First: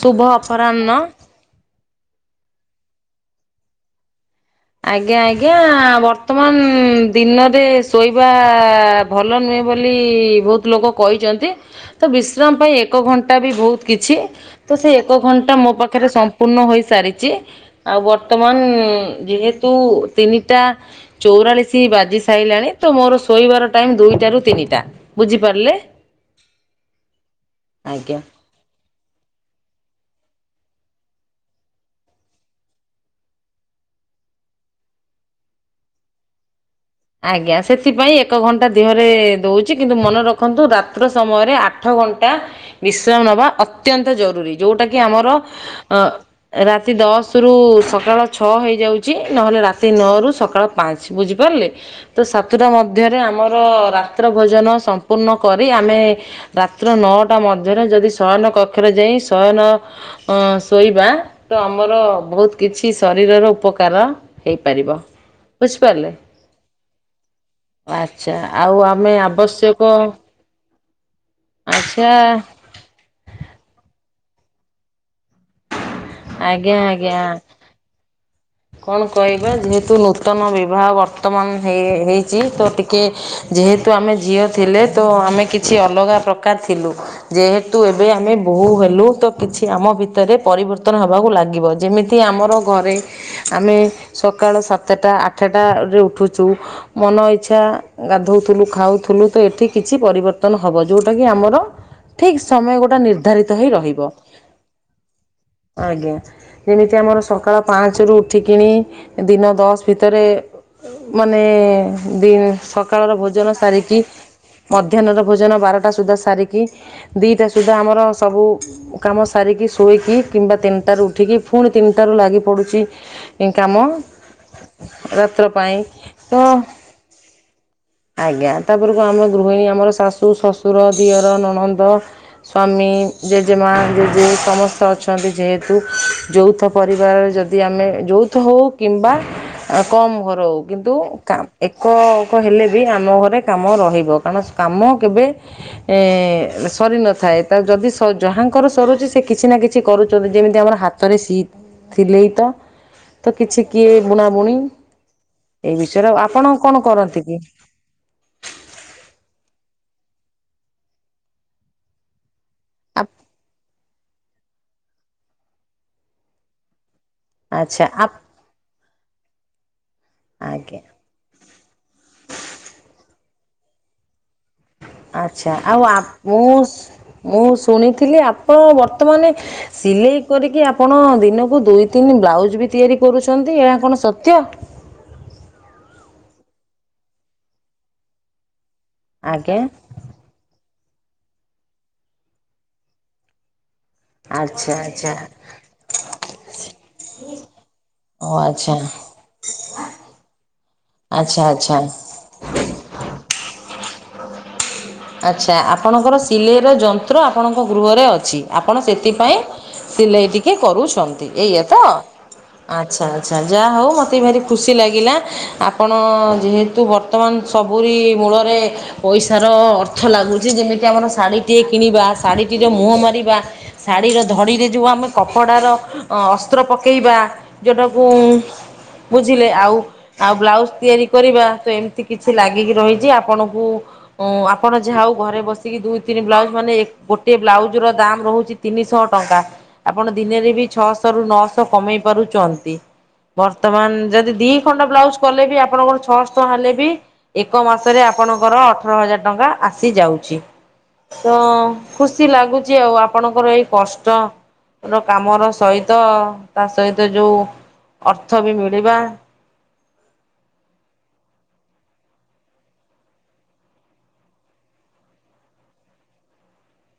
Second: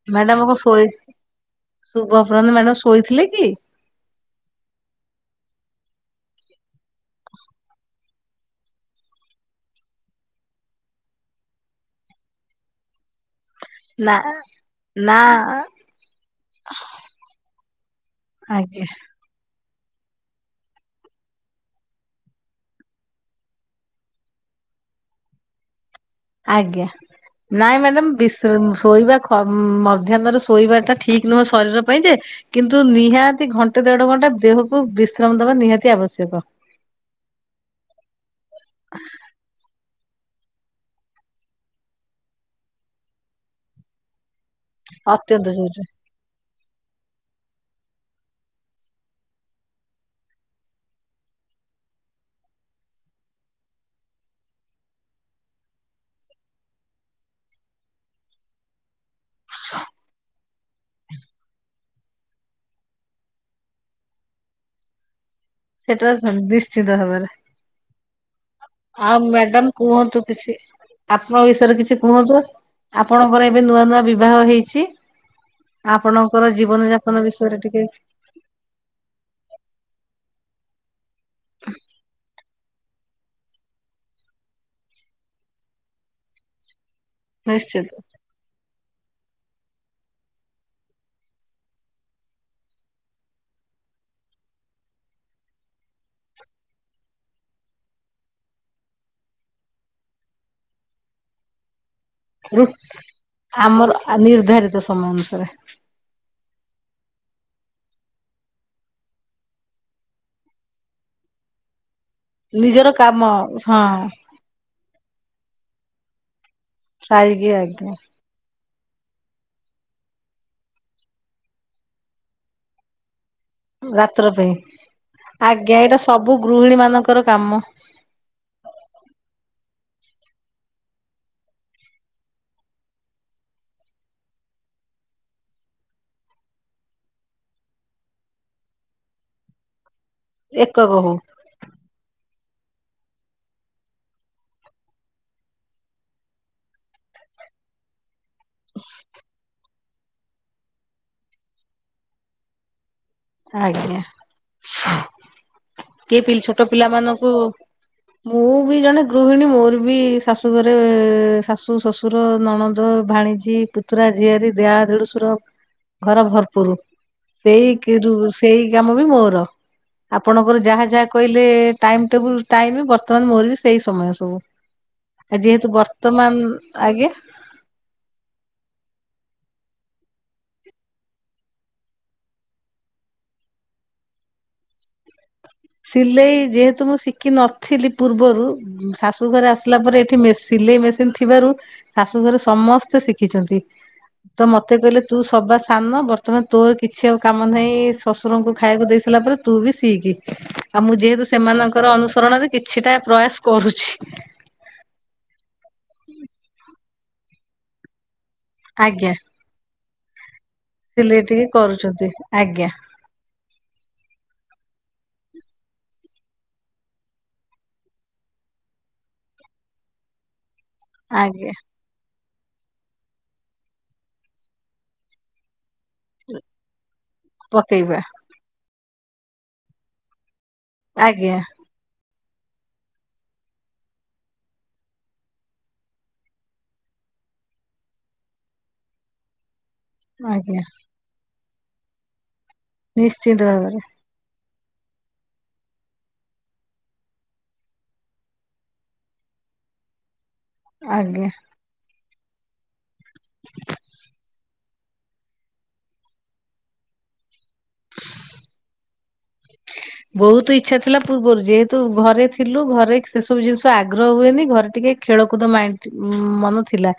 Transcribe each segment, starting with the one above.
ଶୁଭ ମ୍ୟାଡାମ କଁ ଶୋଇ ଅପରାହ୍ନ। ଶୁଭ ଅପରାହ୍ନ ମ୍ୟାଡାମ ଶୋଇଥିଲେ କି? ଆଜ୍ଞା ଆଜ୍ଞା ବର୍ତ୍ତମାନ ଦିନରେ ଶୋଇବା ଭଲ ନୁଏଁ ବୋଲି ବହୁତ ଲୋକ କହିଛନ୍ତି ତ ବିଶ୍ରାମ ପାଇଁ ଏକ ଘଣ୍ଟା ା ବି ବହୁତ କିଛି ନା ତ ସେ ନା ଏକ ଘଣ୍ଟା ମୋ ପାଖରେ ସମ୍ପୂର୍ଣ୍ଣ ହୋଇସାରିଛି ଆଉ ବର୍ତ୍ତମାନ ଆଜ୍ଞା ଯେହେତ ୁ ତିନିଟା ଚଉରାଳିଶ ବାଜି ସାରିଲଣି ତ ମୋର ଶୋଇବାର ଟ ଦଟ ର ବୁଝିପାରିଲେ ଆଜ୍ଞା ନାଇଁ ଆଜ୍ଞା। ମ୍ୟାଡ଼ାମ ଶୋଇବା ମଧ୍ୟହ୍ରେ ଶୋଇବା ଟା ଠିକ ନୁହେଁ ଶରୀର ପାଇଁ ଯେ କିନ୍ତୁ ନିହାତି ଘଣ୍ଟେ ଦେଢ ଘଣ୍ଟା ଦେହକୁ ବିଶ୍ରାମ ନିହାତି ଆବଶ୍ୟକ ଆଜ୍ଞା ସେଥିପାଇଁ ଏକ ଘଣ୍ଟା ଦେହରେ ଦଉଛି କିନ୍ତୁ ମନେ ରଖନ୍ତୁ ରାତ୍ର ସମୟରେ ଆଠ ଘଣ୍ଟା ମିଶ୍ରାମ ନବା ଅତ୍ୟନ୍ତ ଜରୁରୀ ଯୋଉଟା କିି ଆମର ଅତ୍ୟନ୍ତ ଜରୁରୀ ଅ ରାତି ଦଶ ରୁ ସକାଳ ଛଅ ହେଇଯାଉଛି ନହେଲେ ରାତି ନଅରୁ ସକାଳ ପାଞ୍ଚ ବୁଝିପାରିଲେ ତ ସାତଟା ମଧ୍ୟରେ ଆମର ରାତ୍ର ଭୋଜନ ସମ୍ପୂର୍ଣ୍ଣ କରି ଆମେ ରାାତ୍ର ନଅଟା ମଧ୍ୟରେ ଯଦି ଶୟନ କକ୍ଷରେ ଯାଇ ଶୟନ ଶୋଇବା ତ ଆମର ବହୁତ କିଛି ଶରୀରର ଉପକାର ହେଇପାରିବ ବୁଝିପାରିଲେ। ସେଟା ନିଶ୍ଚିନ୍ତ ହୋବରେ ଆଚ୍ଛା ଆମେ ଆଉ ମ୍ୟାଡାମ ଆବଶ୍ୟକ କୁହନ୍ତୁ କିଛି ଆପଣଙ୍କ ବିଷୟରେ କିଛି ଆଚ୍ଛା କୁହନ୍ତୁ ଆପଣଙ୍କର ଏବେ ନୂଆ ନୂ ବିବାହ ହେଇଛି ଆପଣଙ୍କର ଆଜ୍ଞା ଜୀବନ ଯାପନ ଆଜ୍ଞା ବିଷୟରେ ଟିକେ। କଣ କହିବା ଯେହେତୁ ନୂତନ ବିବାହ ବର୍ତ୍ତମାନ ହେଇଛି ତେ। କି ଯେହେତୁ ଆମେ ଝିଅ ଥିଲେ ତ ଆମେ କିଛି ଅଲଗା ପ୍ରକାର ଥିଲୁ ଯେହେତୁ ନିଶ୍ଚିତ ଏବେ ଆମେ ବୋହୁ ହେଲୁ ବତ କିଛି ଆମ ଭିତରେ ପରିବର୍ତ୍ତନ ହେବାକୁ ଲାଗିବ ଯେମିତି ଆମର ଘରେ। ଆମେ ସକାଳ ସାତଟା ଆଠଟାରେ ଉଠୁଛୁ ମନ ଇଚ୍ଛା। ଗାଧଉଥିଲୁ ଖାଉଥିଲୁ ତ ଏଠି କିଛି ପରିବର୍ତ୍ତନ ହବ ଯଉଟା କିି ଆମର ଠିକ ରୁ ସମୟ ଗୋଟା ନିର୍ଦ୍ଧାରିତ ହେଇ ଆମର ରହିବ ନିର୍ଦ୍ଧାରିତ ସମୟ ଅନୁସାରେ। ଆଜ୍ଞା ଯେମିତି ଆମର ସକାଳ ପାଞ୍ଚରୁ ଉଠିକଣି ଦିନ ଦଶ ଭିତରେ ମାନେ ଦ ନିଜର ସକାଳର କାମ ଭୋଜନ ହଁ ସାରିକି ମଧ୍ୟାହ୍ନର ଭୋଜନ ବାରଟା ସୁଦ୍ଧା ସାରିକି ଦିଟା ସାରିକି ସୁଦ୍ଧା ଆଜ୍ଞା ଆମର ସବୁ କାମ ସାରିକି ଶୋଇକି କିମ୍ବା ତିନିଟାରୁ ଉଠିକି ପୁଣି ତିନିଟାରୁ ଲାଗି ପଡୁଛି କାମ ରାତ୍ର ପାଇଁ ରାତ୍ର ପାଇଁ ଆଜ୍ଞା ଏଇଟା ତ ସବୁ ଗୃହିଣୀ ମାନଙ୍କର କାମ ଆଜ୍ଞା ତାପରକୁ ଆମର ଗୃହିଣୀ ଆମର ଶାଶୁ ଶ୍ୱଶୁର ଦିଅର ନଣନ୍ଦ ସ୍ୱାମୀ ଜେଜେମା ଜେଜେ ସମସ୍ତେ ଅ ଅଛନ୍ତି ଯେହେତୁ ଯୌଥ ପରିବାର ଯଦି ଆମେ ଯୌଥ ହେଉ କିମ୍ବା କମ୍ ଘର ହେଉ କିନ୍ତୁ ଏକକ ହଉ ଏକ ହେଲେ ବି ଆମ ଘରେ କାମ ରହିବ କାରଣ କାମ କେବେ ସରି ନଥାଏ ଯଦି ଯାହାଙ୍କର ସରୁଛି ସେ କିଛି ନା କିଛି କରୁଛନ୍ତି ଯେମିତି ଆମର ହାତରେ ସି ଥିଲେ ତ ତ କିଛି କିଏ ଆଜ୍ଞା ବୁଣାବୁଣି ଏଇ ବିଷୟରେ ଆଉ କିଏ ପି ଆପଣ ଛୋଟ କଣ କରନ୍ତି ପିଲାମାନଙ୍କୁ କି ମୁଁ ବି ଜଣେ ଗୃହିଣୀ ମୋର ବି ବି ଶାଶୁଘରେ ଶାଶୁ ଶ୍ୱଶୁର ନଣଦ ଭାଣିଜୀ ପୁତୁରା ଆଜି ଆଜି ଯା ଦେଢ଼ସୁର ଘର ଭରପୁର ସେଇ ଆଚ୍ଛା କି ରୁ ଆପ୍ ସେଇ କାମ ବି ମୋର। ଆପଣଙ୍କର ଆଜ୍ଞା ଯାହା ଯାହା କହିଲେ ଟାଇମ ଟେବୁଲ ଟାଇମ ବର୍ତମାନ ମୋର ବି ସେଇ ସମୟ ସବୁ। ଆଛା ଯେହେତୁ ଆଉ ଆପ୍ ବର୍ତ୍ତମାନ ମୁଁଶ୍ ଆଜ୍ଞା ମୁଁ ଶୁଣିଥିଲି ଆପଣ ବର୍ତ୍ତମାନେ ସିଲେଇ କରିକି ଆପଣ ଦିନକୁ ଦୁଇ ତିନି ବ୍ଲାଉଜ ବି ତିଆରି କରୁଛନ୍ତି, ଏହା କଣ ସତ୍ୟ? [inaudible] [inaudible] ସିଲେଇ ଯେହେତୁ ମୁଁ ଶିଖିିନଥିଲି ପୂର୍ବରୁ ଶାଶୁ ଘରେ ଆଜ୍ଞା ଆସିଲା ପରେ ଏଠି ମେଶି ସିଲେଇ ମେସିନ୍ ଥିବାରୁ ଶାଶୁ ଘରେ ସମସ୍ତେ ଶିଖିଚନ୍ତି। ତ ଆଚ୍ଛା ମତେ କହିଲୁ, ଆଚ୍ଛା ତୁ ସବା ସାନ ବର୍ତ୍ତମାନ ତୋର କିଛି ଆଉ କାମ ନାହିଁ ଓ ଶଶୁରଙ୍କୁ ଆଚ୍ଛା ଖାଇବାକୁ ଦେଇ ସାରିଲା ପରେ ତୁ ବି ସିଖି, ଆଉ ମୁଁ ଯେହେତୁ ଆଚ୍ଛା ଆଚ୍ଛା ସେମାନଙ୍କର ଅନୁସରଣରେ କିଛିଟା ପ୍ରୟାସ କରୁଛି। ଆଚ୍ଛା ଆପଣଙ୍କର ସିଲେଇର ଯନ୍ତ୍ର ଆପଣଙ୍କ ଗୃହରେ ଅଛି ଆପଣ ଆଜ୍ଞା। ସେଥିପାଇଁ ସିଲେଇ ଟିକେ ସିଲେଇ କରୁଛନ୍ତି, ଟିକେ ଏଇଆ ତ। କରୁଛନ୍ତି ଆଜ୍ଞା ଆଚ୍ଛା ଆଚ୍ଛା ଯାହା ହଉ ମୋତେ ଭାରି ଖୁସି ଲାଗିଲା, ଆପଣ ଯେହେତୁ ବର୍ତ୍ତମାନ ସବୁରି ମୂଳରେ ପଇସାର ଅର୍ଥ ଲାଗୁଚି, ଯେମିତି ଆମର ଆଜ୍ଞା ଶାଢ଼ୀଟିଏ କିଣିବା ଶାଢ଼ୀଟିର ମୁହଁ ମାରିବା, ଶାଢ଼ୀର ଧଡ଼ିରେ ଯେଉଁ ଆମେ କପଡ଼ାର ଅ ଅସ୍ତ୍ର ପକେଇବା, ପକେଇବା ଯଉଟାକୁ ବୁଝିଲେ ଆଉ ଆଉ ବ୍ଲା ଜ୍ ତିଆରି ଆଜ୍ଞା କରିବା। ତ ଏମିତି କିଛି ଲାଗିକି ରହିଚି। ଆପଣଙ୍କୁ ଆ ଆପଣ ଯା ହଉ ଘରେ ବସିକି ଦୁଇ ତିନି ବ୍ଲାଉଜ ମାନେ ଗୋଟେ ବ୍ଲାଉଜ ର ଦାମ ରହୁଚି ତିନିଶହ ଟଙ୍କା। ଆପଣ ଦିନେରେ ଆଜ୍ଞା ବି ଛଅଶହ ରୁ ନଅଶହ କମେଇ ପାରୁଚନ୍ତି। ନିଶ୍ଚିନ୍ତ ଭାବରେ ବର୍ତ୍ତମାନ ଯଦି ଦି ଖଣ୍ଡ ବ୍ଲାଉଜ କଲେ ବି ଆପଣଙ୍କର ଛଅଶହ ଟଙ୍କା ହେଲେ ବି ଏକ ମାସରେ ଆପଣଙ୍କର ଅଠର ହଜାର ଟଙ୍କା ଆସିଯାଉଚି। ଆଜ୍ଞା। ତ ଖୁସି ଲାଗୁଚି ଆଉ ଆପଣଙ୍କର ଏଇ କଷ୍ଟ ର କାମର ସହିତ ତା ସହିତ ଯୋଉ ଅର୍ଥ ବି ମିଳିବା। ବହୁତ ଇଚ୍ଛା ଥିଲା ପୂର୍ବରୁ ଯେହେତୁ ଘରେ ଥିଲୁ ଘରେ ସେସବୁ ଜିନିଷ ଆଗ୍ରହ ହୁଏନି ଘରେ ଟିକେ ଖେଳକୁଦ ମାଇ ଇ ମନ ଥିଲା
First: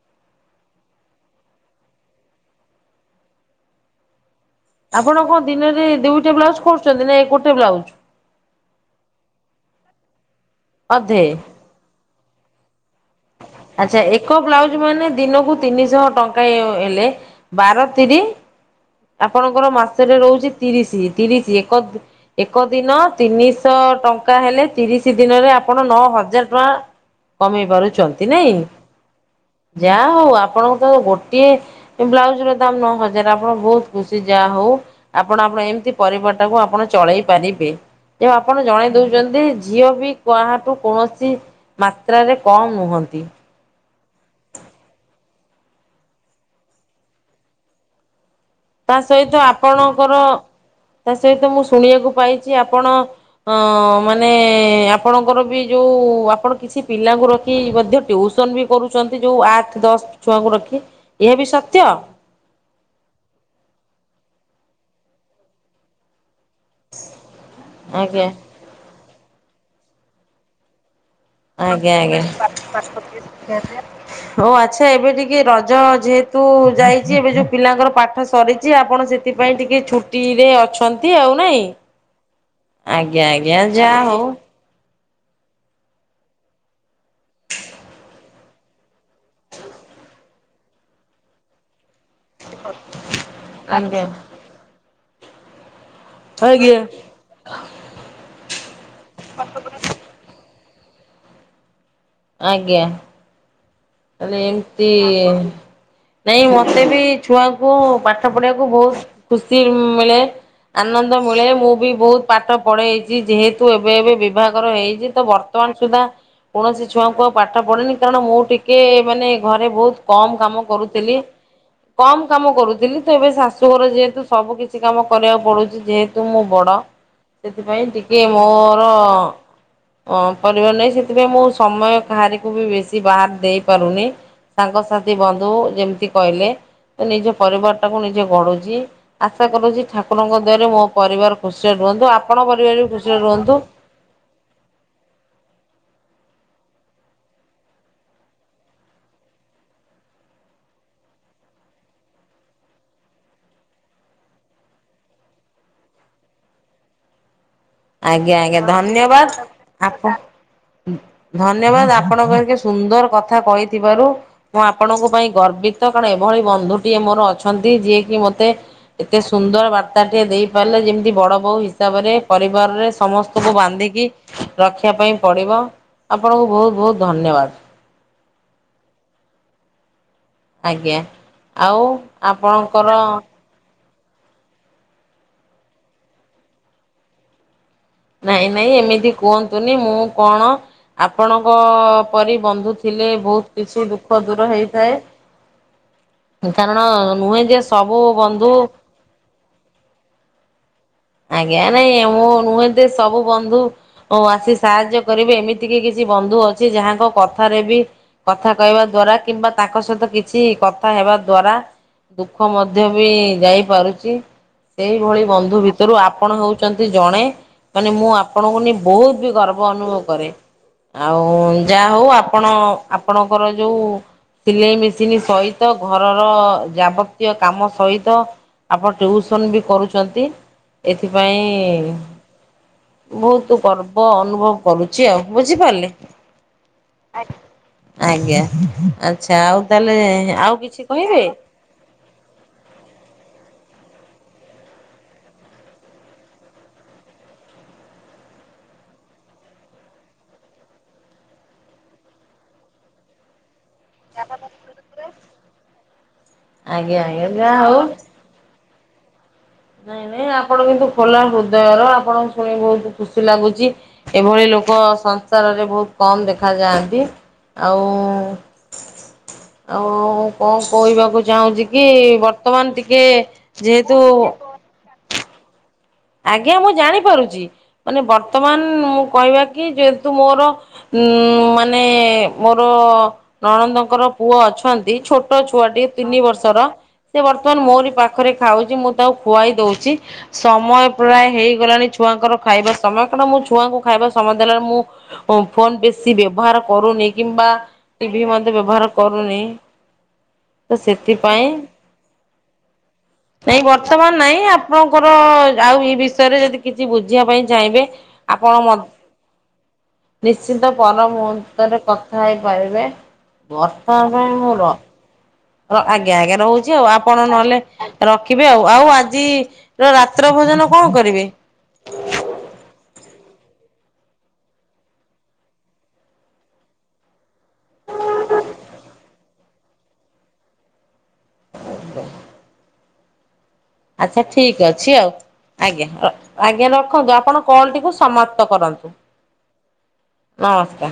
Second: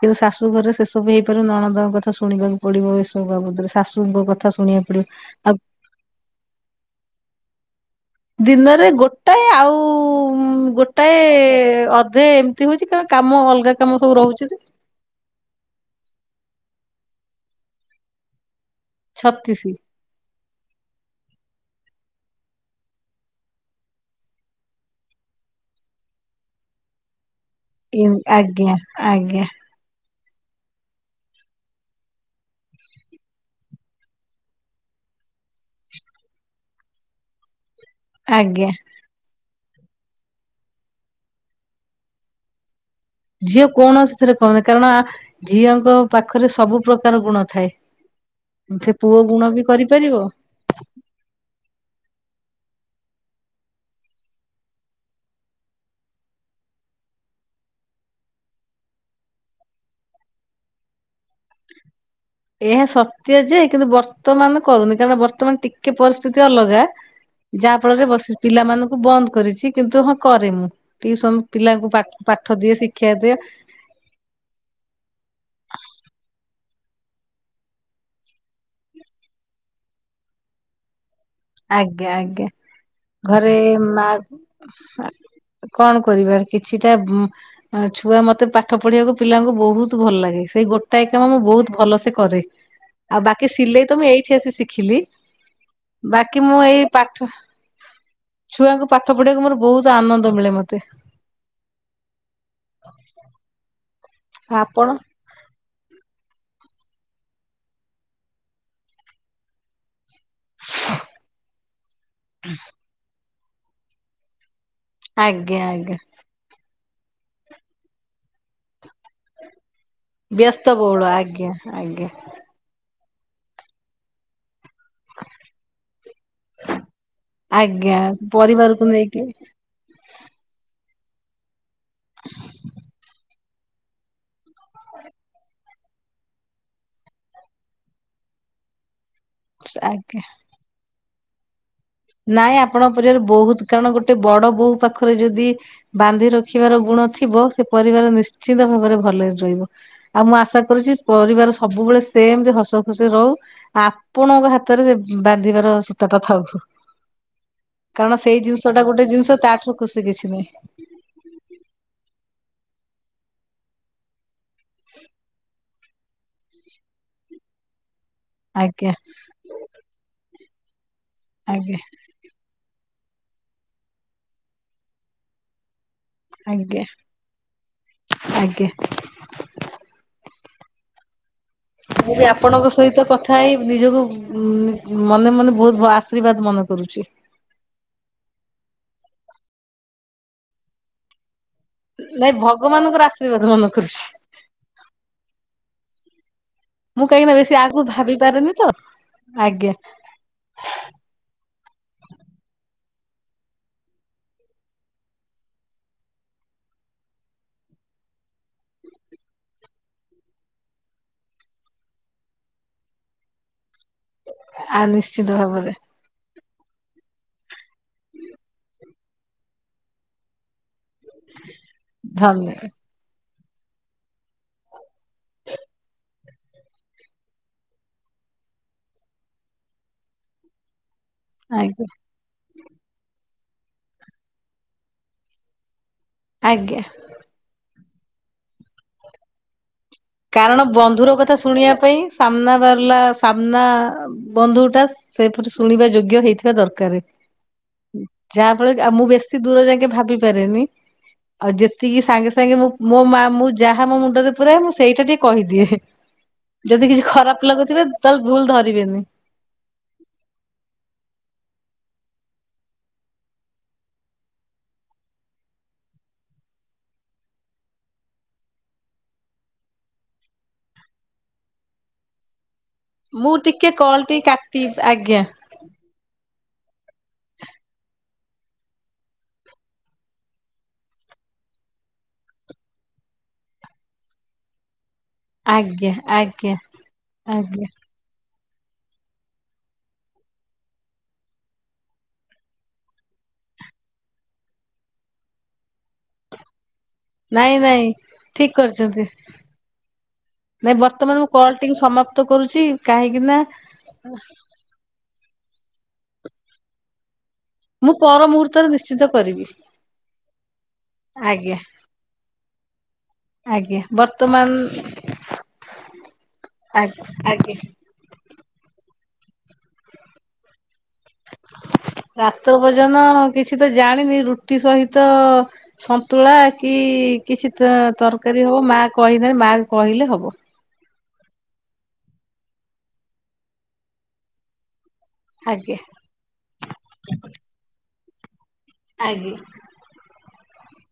କିନ୍ତୁ ଶାଶୁ ଘରେ ସେସବୁ ହେଇପାରୁ ନଣଦ କଥା ଶୁଣି କୁ ପଡିବ ଏସବୁ ବାବଦରେ ଶାଶୁଙ୍କ କଥା ଶୁଣିବାକୁ ପଡିବ ଆପଣ କଣ ଆଉ ଦିନରେ ଦିଇଟା ବ୍ଲାଉଜ କରୁଚନ୍ତି ନା ଏ ଗୋଟେ ବ୍ଲାଉଜ? ଦିନରେ ଗୋଟାଏ ଆଉ ଗୋଟାଏ ଅଧେ ଅ ଧେ, ଏମିତି ହଉଚି କଣ ଆଚ୍ଛା ଏକ ବ୍ଲାଉଜ ମାନେ ଦିନକୁ ତିନିଶହ ଟଙ୍କା। ହେଲେ ବାର ତିରି ଆପଣଙ୍କର ଛତିଶି ମାସରେ ରହୁଚି ତିରିଶି ତିରିଶି ଏକ ଏକ ଦିନ ତିନିଶହ ଟଙ୍କା ହେଲେ ତିରିଶ ଦିନରେ ଆପଣ ନଅ ହଜାର ଟଙ୍କା କମେଇ ପାରୁଚନ୍ତି। ଆଜ୍ଞା ଆଜ୍ଞା। ଆ ହଉ ଆପଣଙ୍କ ତ ଗୋଟିଏ ବ୍ଲାଉଜର ଦାମ ନଅ ହଜାର ଆପଣ ବହୁତ ଖୁସି। ଯାହା ହଉ ଆପଣ ଆପଣ ଏମିତି ପରିବାର ଟାକୁ ଆପଣ ଚଳେଇ ପାରିବେ। ଯେ ଆପଣ ଆଜ୍ଞା ଜଣେଇ ଦଉଚନ୍ତି ଝିଅ ବି କାହାଠୁ କୌଣସି ମାତ୍ରାରେ କମ ନୁହନ୍ତି। ଝିଅ କୌଣସି ରେ କମ୍ ନୁହ କାରଣ ଝିଅଙ୍କ ପାଖରେ ସବୁ ପ୍ରକାର ଗୁଣ ଥାଏ। ସେ ତା ପୁଅ ସହିତ ଗୁଣ ବି ଆପଣଙ୍କର କରିପାରିବ ତା ସହିତ ମୁଁ ଶୁଣିବାକୁ ପାଇଚି ଆପଣ ଅ ମାନେ ଆପଣଙ୍କର ବି ଯୋଉ ଆପଣ କିଛି ପିଲାଙ୍କୁ ର ଖୀକି ମଧ୍ୟ ଟ୍ୟୁସନ ବି କରୁଚନ୍ତି ଯୋଉ ଆଠ ଦଶ ଛୁଆଙ୍କୁ ରଖି ଏହା ବି ସତ୍ୟ? ଏହା ସତ୍ୟ ଯେ କିନ୍ତୁ ବର୍ତ୍ତମାନ କରୁନି କାରଣ ବର୍ତ୍ତମାନ ଟିକେ ପରିସ୍ଥିତି ତି ଅଲଗା ଯାହା ଫଳରେ ଆଜ୍ଞା ବସି ପିଲାମାନଙ୍କୁ ବନ୍ଦ କରିଚି କିନ୍ତୁ ହଁ କରେ ମୁଁ। ଟିଉସନ ପିଲାଙ୍କୁ ଆଜ୍ଞା ପାଠ ଆଜ୍ଞା। ପାଠ ଦିଏ ଶିକ୍ଷା ଦିଏ ହ ଆଚ୍ଛା ଏବେ ଟିକେ ରଜ ଯେହେତୁ ଯାଇଚି, ଏବେ ଯୋଉ ପିଲାଙ୍କର ପାଠ ସରିଚି ଆପଣ ସେଥିପାଇଁ ଟିକେ ଛୁଟି ରେ ଅଛନ୍ତି। ଆଉ ନାଇଁ। ଆଜ୍ଞା ଆଜ୍ଞା ଆଜ୍ଞା ଘରେ ଆଜ୍ଞା ଯାହା ମା ହଉ ଆ କଣ କରିବା କିଛିଟା ଛୁଆ ମ ତେ ପାଠ ପଢିବାକୁ ପିଲାଙ୍କୁ ବହୁତ ଭଲ ଲାଗେ। ସେଇ ଗୋଟାଏ କାମ ମୁଁ ବହୁତ ଭଲ ସେ କରେ। ଆଉ ବାକି ସିଲେଇ ତ ଆଜ୍ଞା ମୁଁ ଏଇଠି ଆସି ଶିଖିଲି। ବାକି ମୁଁ ଆଜ୍ଞା ଏଇ ପାଠ ଛୁଆଙ୍କୁ ପାଠ ପଢିବାକୁ ମୋର ବହୁତ ଆନନ୍ଦ ମିଳେ ମତ ତେ। ଆଜ୍ଞା। ମାନେ ଆପଣ ଏମତି ନାଇଁ ମତେ ବି ଛୁଆଙ୍କୁ ପାଠ ପଢିବାକୁ ବହୁତ ଖୁସି ମିଳେ। ଆନନ୍ଦ ମିଳେ ମୁଁ ବି ବହୁତ ପାଠ ପଢେଇଛି ଯେହେତୁ ଏବେ ଏବେ ବିଭାଗ ର ହେଇଛି ତ ଆଜ୍ଞା ବର୍ତ୍ତମାନ ଆଜ୍ଞା। ସୁଦ୍ଧା କୌଣସି ଛୁଆଙ୍କୁ ଆଉ ପାଠ ପଢନି କାରଣ ମୁଁ ଟିକ କି ମାନେ ଘରେ ବହୁତ କମ କାମ ବ୍ୟସ୍ତବହୁଳ କରୁଥିଲି ଆଜ୍ଞା ଆଜ୍ଞା କମ କାମ କରୁଥିଲି ଏବେ ଶାଶୁଘର ଯେହେତୁ ସବୁ କିଛି କାମ କରିବାକୁ ପଡୁଛି ଯେହେତୁ ମୁଁ ବଡ ସେଥିପାଇଁ ଆଜ୍ଞା ଟିକେ ପରିବାରକୁ ମୋର ନେଇକି ପରିବାର ନେଇଁ ସେ ସେଥିପ ମୁଁ ସମୟ କାହାରିକୁ ବି ବେଶୀ ବାଦ୍ ଦେଇ ପାରୁନି ସାଙ୍ଗସଥି ବନ୍ଧୁ ଯେମିତି କହିଲେ ତ ନିଜ ପରିବାର ଟାକୁ ନିଜେ ଗଢୁଛି ଆଶା କରୁଛି ଆଜ୍ଞା ଠାକୁରଙ୍କ ଦ୍ଵାରରେ ମୋ ପରିବାର ଖୁସି ନାଇଁ ଆପଣଙ୍କ ପରିବାର ବହୁତ କାରଣ ଗୋଟେ ବଡ ବୋଉ ପାଖରେ ଯଦି ବାନ୍ଧି ରଖି ରଖିବାର ଗୁଣ ଥିବ ସେ ପରିବାର ନିଶ୍ଚିନ୍ତ ଭାବରେ ଭଲରେ ରହିବ ଆଉ ମୁଁ ଆଶା କରୁଛି ପରିବାର ସବୁବେଳେ ସେମ ଯେ ହସ ଖୁସି ରହୁ ଆପଣଙ୍କ ହାତରେ ସେ ବାନ୍ଧିବାର ସୂତାଟାଥାଉ ଆଜ୍ଞା ଆଜ୍ଞା ଟା ଗୋଟେ ଜିନିଷ ଧନ୍ୟବାଦ ତାଠାରୁ ଖୁସି ଆପଣ କିଛି ନାହିଁ ଧନ୍ୟବାଦ ଆପଣଙ୍କ ସୁନ୍ଦର କଥା କହିଥିବାରୁ ମୁଁ ଆପଣଙ୍କ ପାଇଁ ଗର୍ବିତ କାରଣ ଏଭଳି ବନ୍ଧୁଟିଏ ମୋର ଅଛି ଯିଏକି ମୋତେ ଆଜ୍ଞା ଏତେ ସୁନ୍ଦର ବାର୍ତ୍ତାଟିଏ ଦେଇପାରିଲେ ଯେମିତି ବଡ଼ ବୋଉ ଆଜ୍ଞା ହିସାବରେ ପରିବାରରେ ସମସ୍ତଙ୍କୁ ବାନ୍ଧିକି ରଖିବା ପାଇଁ ପଡିବ ଆପଣଙ୍କୁ ବହୁତ ବହୁତ ଧନ୍ୟବାଦ ଆଜ୍ଞ ଆଜ୍ଞା ଆଉ ମୁ ଆପଣଙ୍କ ଆପଣଙ୍କର ସହିତ କଥା ହେଇ ନିଜକୁ ଉ ମନେ ମନେ ବହୁତ ଆଶୀର୍ବାଦ ମନେ କରୁଛି ନାଇଁ ନାଇଁ ଏମିତି କୁହନ୍ତୁନି ମୁଁ କଣ ଆପଣଙ୍କ ନାଇଁ ପରି ବନ୍ଧୁ ଭଗବାନଙ୍କର ଥିଲେ ଆଶୀର୍ବାଦ ବହୁତ ମନେ କିଛି କରୁଛି। ଦୁଃଖ ଦୂର ହେଇଥାଏ କାରଣ ମୁଁ କାହିଁକି ନା ନୁହେଁ ବେଶୀ ଯେ ଆଗକୁ ସବୁ ଭାବି ବନ୍ଧୁ ପାରେନି ତ ଆଜ୍ଞା ଆଜ୍ଞ ନାଇ ମୁଁ ନୁହେଁ ସବୁ ବନ୍ଧୁ ଆସି ସାହାଯ୍ୟ କରିବେ ଏମିତି କି କିଛି ବନ୍ଧୁ ଅଛି ଯାହାଙ୍କ କଥାରେ ବି କଥା କହିବା ଦ୍ଵାରା କିମ୍ବା ତାଙ୍କ ସହିତ କିଛି କଥା ହେବା ଦ୍ଵାରା ଦୁଃଖ ମଧ୍ୟ ବି ଯାଇପାରୁଛି ଆ ସେଇଭଳି ନିଶ୍ଚିତ ବନ୍ଧୁ ଭାବରେ। ଭିତରୁ ଆପଣ ହଉଛନ୍ତି ଜଣେ ମାନେ ମୁଁ ଆପଣଙ୍କୁ ନେଇ ବହୁତ ବି ଗର୍ବ ଅନୁଭବ କରେ ଆଉ ଯାହା ହଉ ଆପଣ ଧନ୍ୟବାଦ ଆପଣଙ୍କର ଯୋଉ ସିଲେଇ ମେସିନ ସହିତ ଘର ଜାବତ୍ୟ କାମ ସହିତ ଆପଣ ଟିଉସନ ବି କରୁଛନ୍ତି ଆଜ୍ଞା ଏଥିପାଇଁ ବହୁତ ଗର୍ବ ଅନୁଭବ କରୁଛି ଆଉ ବୁଝିପାରିଲେ ଆଜ୍ଞା ଆଜ୍ଞା ଆଛା ଆଉ ତାହେଲେ ଆଉ କାରଣ କିଛି ବନ୍ଧୁର କହିବେ? କଥା ଶୁଣିବା ପାଇଁ ସାମ୍ନା ରହିଲାସାମ୍ନା ବନ୍ଧୁ ଟା ସେପରି ଶୁଣିବା ଯୋଗ୍ୟ ହେଇଥିବା ଦରକାର ଯାହା ଫଳରେ ମୁଁ ବେଶୀ ଦୂର ଯାଇକେ ଭାବି ପାରେନି ଆଉ ଯେତିକି ସାଙ୍ଗେ ସାଙ୍ଗେ ମୁଁ ମୋ ମା ମୁଁ ଯାହା ମୋ ମୁଣ୍ଡରେ ପୁରାଏ ମୁଁ ସେଇଟା ଟିକେ କହିଦିଏ। ଯଦି ଆଜ୍ଞା କିଛି ଆଜ୍ଞା ଖରାପ ଯାହା ହଉ ଲାଗୁଥିବେ ତାହେଲେ ଭୁଲ ଧରିବେନି ନାଇଁ ନାଇଁ ଆପଣ କିନ୍ତୁ ଖୋଲା ହୃଦୟର ଆପଣ ଶୁଣି ବହୁତ ଖୁସି ଲାଗୁଛି ଏଭଳି ଲ ସଂସାରରେ ବହୁତ୍ କମ ଦେଖା ଯାଆନ୍ତି। ଆଉ କଣ କହିବାକୁ ଚାହୁଁଛି କି ବର୍ତ୍ତମାନ ଟିକେ ମୁଁ ଟିକେ କଲ ଯେହେତୁ ଟି କାଟି ଆଜ୍ଞା। ଆଜ୍ଞା ମୁଁ ଜାଣିପାରୁଛି ମାନେ ବର୍ତ୍ତମାନ ମୁଁ କହିବା କି ଯେହେତୁ ମୋର। ଉ ମାନେ ମୋର ନଣନ୍ଦଙ୍କର ପୁଅ ଅଛନ୍ତି। ଛୋଟ ଛୁଆଟି ଆଜ୍ଞା ତିନି ଆଜ୍ଞା ବର୍ଷର ସେ ବର୍ତ୍ତମାନ ଆଜ୍ଞା। ମୋରି ପାଖରେ ଖାଉଛି ମୁଁ ତାକୁ ଖୁଆଇ ଦଉଛି ସମୟ ପ୍ରାୟ ହେଇଗଲାଣି ଛୁଆଙ୍କର ଖାଇବା ସମୟ କାରଣ ମୁଁ ଛୁଆଙ୍କୁ ଖାଇବା ସମୟ ଦେଲା ମୁଁ ମୁଁ ଫୋନ୍ ବେଶୀ ବ୍ୟବହାର କରୁନି କିମ୍ବା ନାଇଁ ନାଇଁ ଟି ଭି ମଧ୍ୟ ଠିକ ବ୍ୟବହାର କରିଛନ୍ତି। କରୁନି। ତ ନାଇଁ ବର୍ତ୍ତମାନ ମୁଁ ସେଥିପାଇଁ, କଲ ଟିକୁ ସମାପ୍ତ କରୁଛି କାହିଁକି ନା ନାଇଁ ବର୍ତ୍ତମାନ ନାଇଁ ଆପଣଙ୍କର-ଅ-ଅ ଆଉ ଏ ବିଷୟରେ ଯଦି କିଛି ବୁଝିବା ପାଇଁ ଚାହିଁବେ ମୁଁ ପର ଆପଣ ମୁହୂର୍ତ୍ତରେ ମ ନିଶ୍ଚିତ କରିବି। ନିଶ୍ଚିନ୍ତ ପର ଆଜ୍ଞା ମୁହୂର୍ନ୍ତରେ କଥା ହେଇପାରିବେ। ଆଜ୍ଞା ବର୍ଷା ପାଇଁ ମୁଁ ର ବର୍ତ୍ତମାନ ଆଜ୍ଞା ଆଜ୍ଞା ରହୁଛି ଆଉ ଆଜ୍ଞା ଆପଣ ନହେଲେ ଆଜ୍ଞା। ର ରଖିବେ ଆଉ ଆଉ ଆଜିର ରାତ୍ର ଭୋଜନ କଣ କରିବେ? ରାତ୍ର ଭୋଜନ କିଛି ତ ଜାଣିନି ରୁଟି ସହିତ ସନ୍ତୁଳା କି-ଇ-ଇ କିଛି ତ ତରକାରୀ ହବ ମା କହିଦେଲେ ମା କହିଲେ ହବ। ଆା ଆଚ୍ଛା ଠିକ ଅ ଅଛି ଆଉ ଆଜ୍ଞା ର ଆଜ୍ଞା ରଖନ୍ତୁ ଆପଣ କଲ୍ ଟିକୁ ସମାପ୍ତ କରନ୍ତୁ। ଆଜ୍ଞା। ନମସ୍କାର।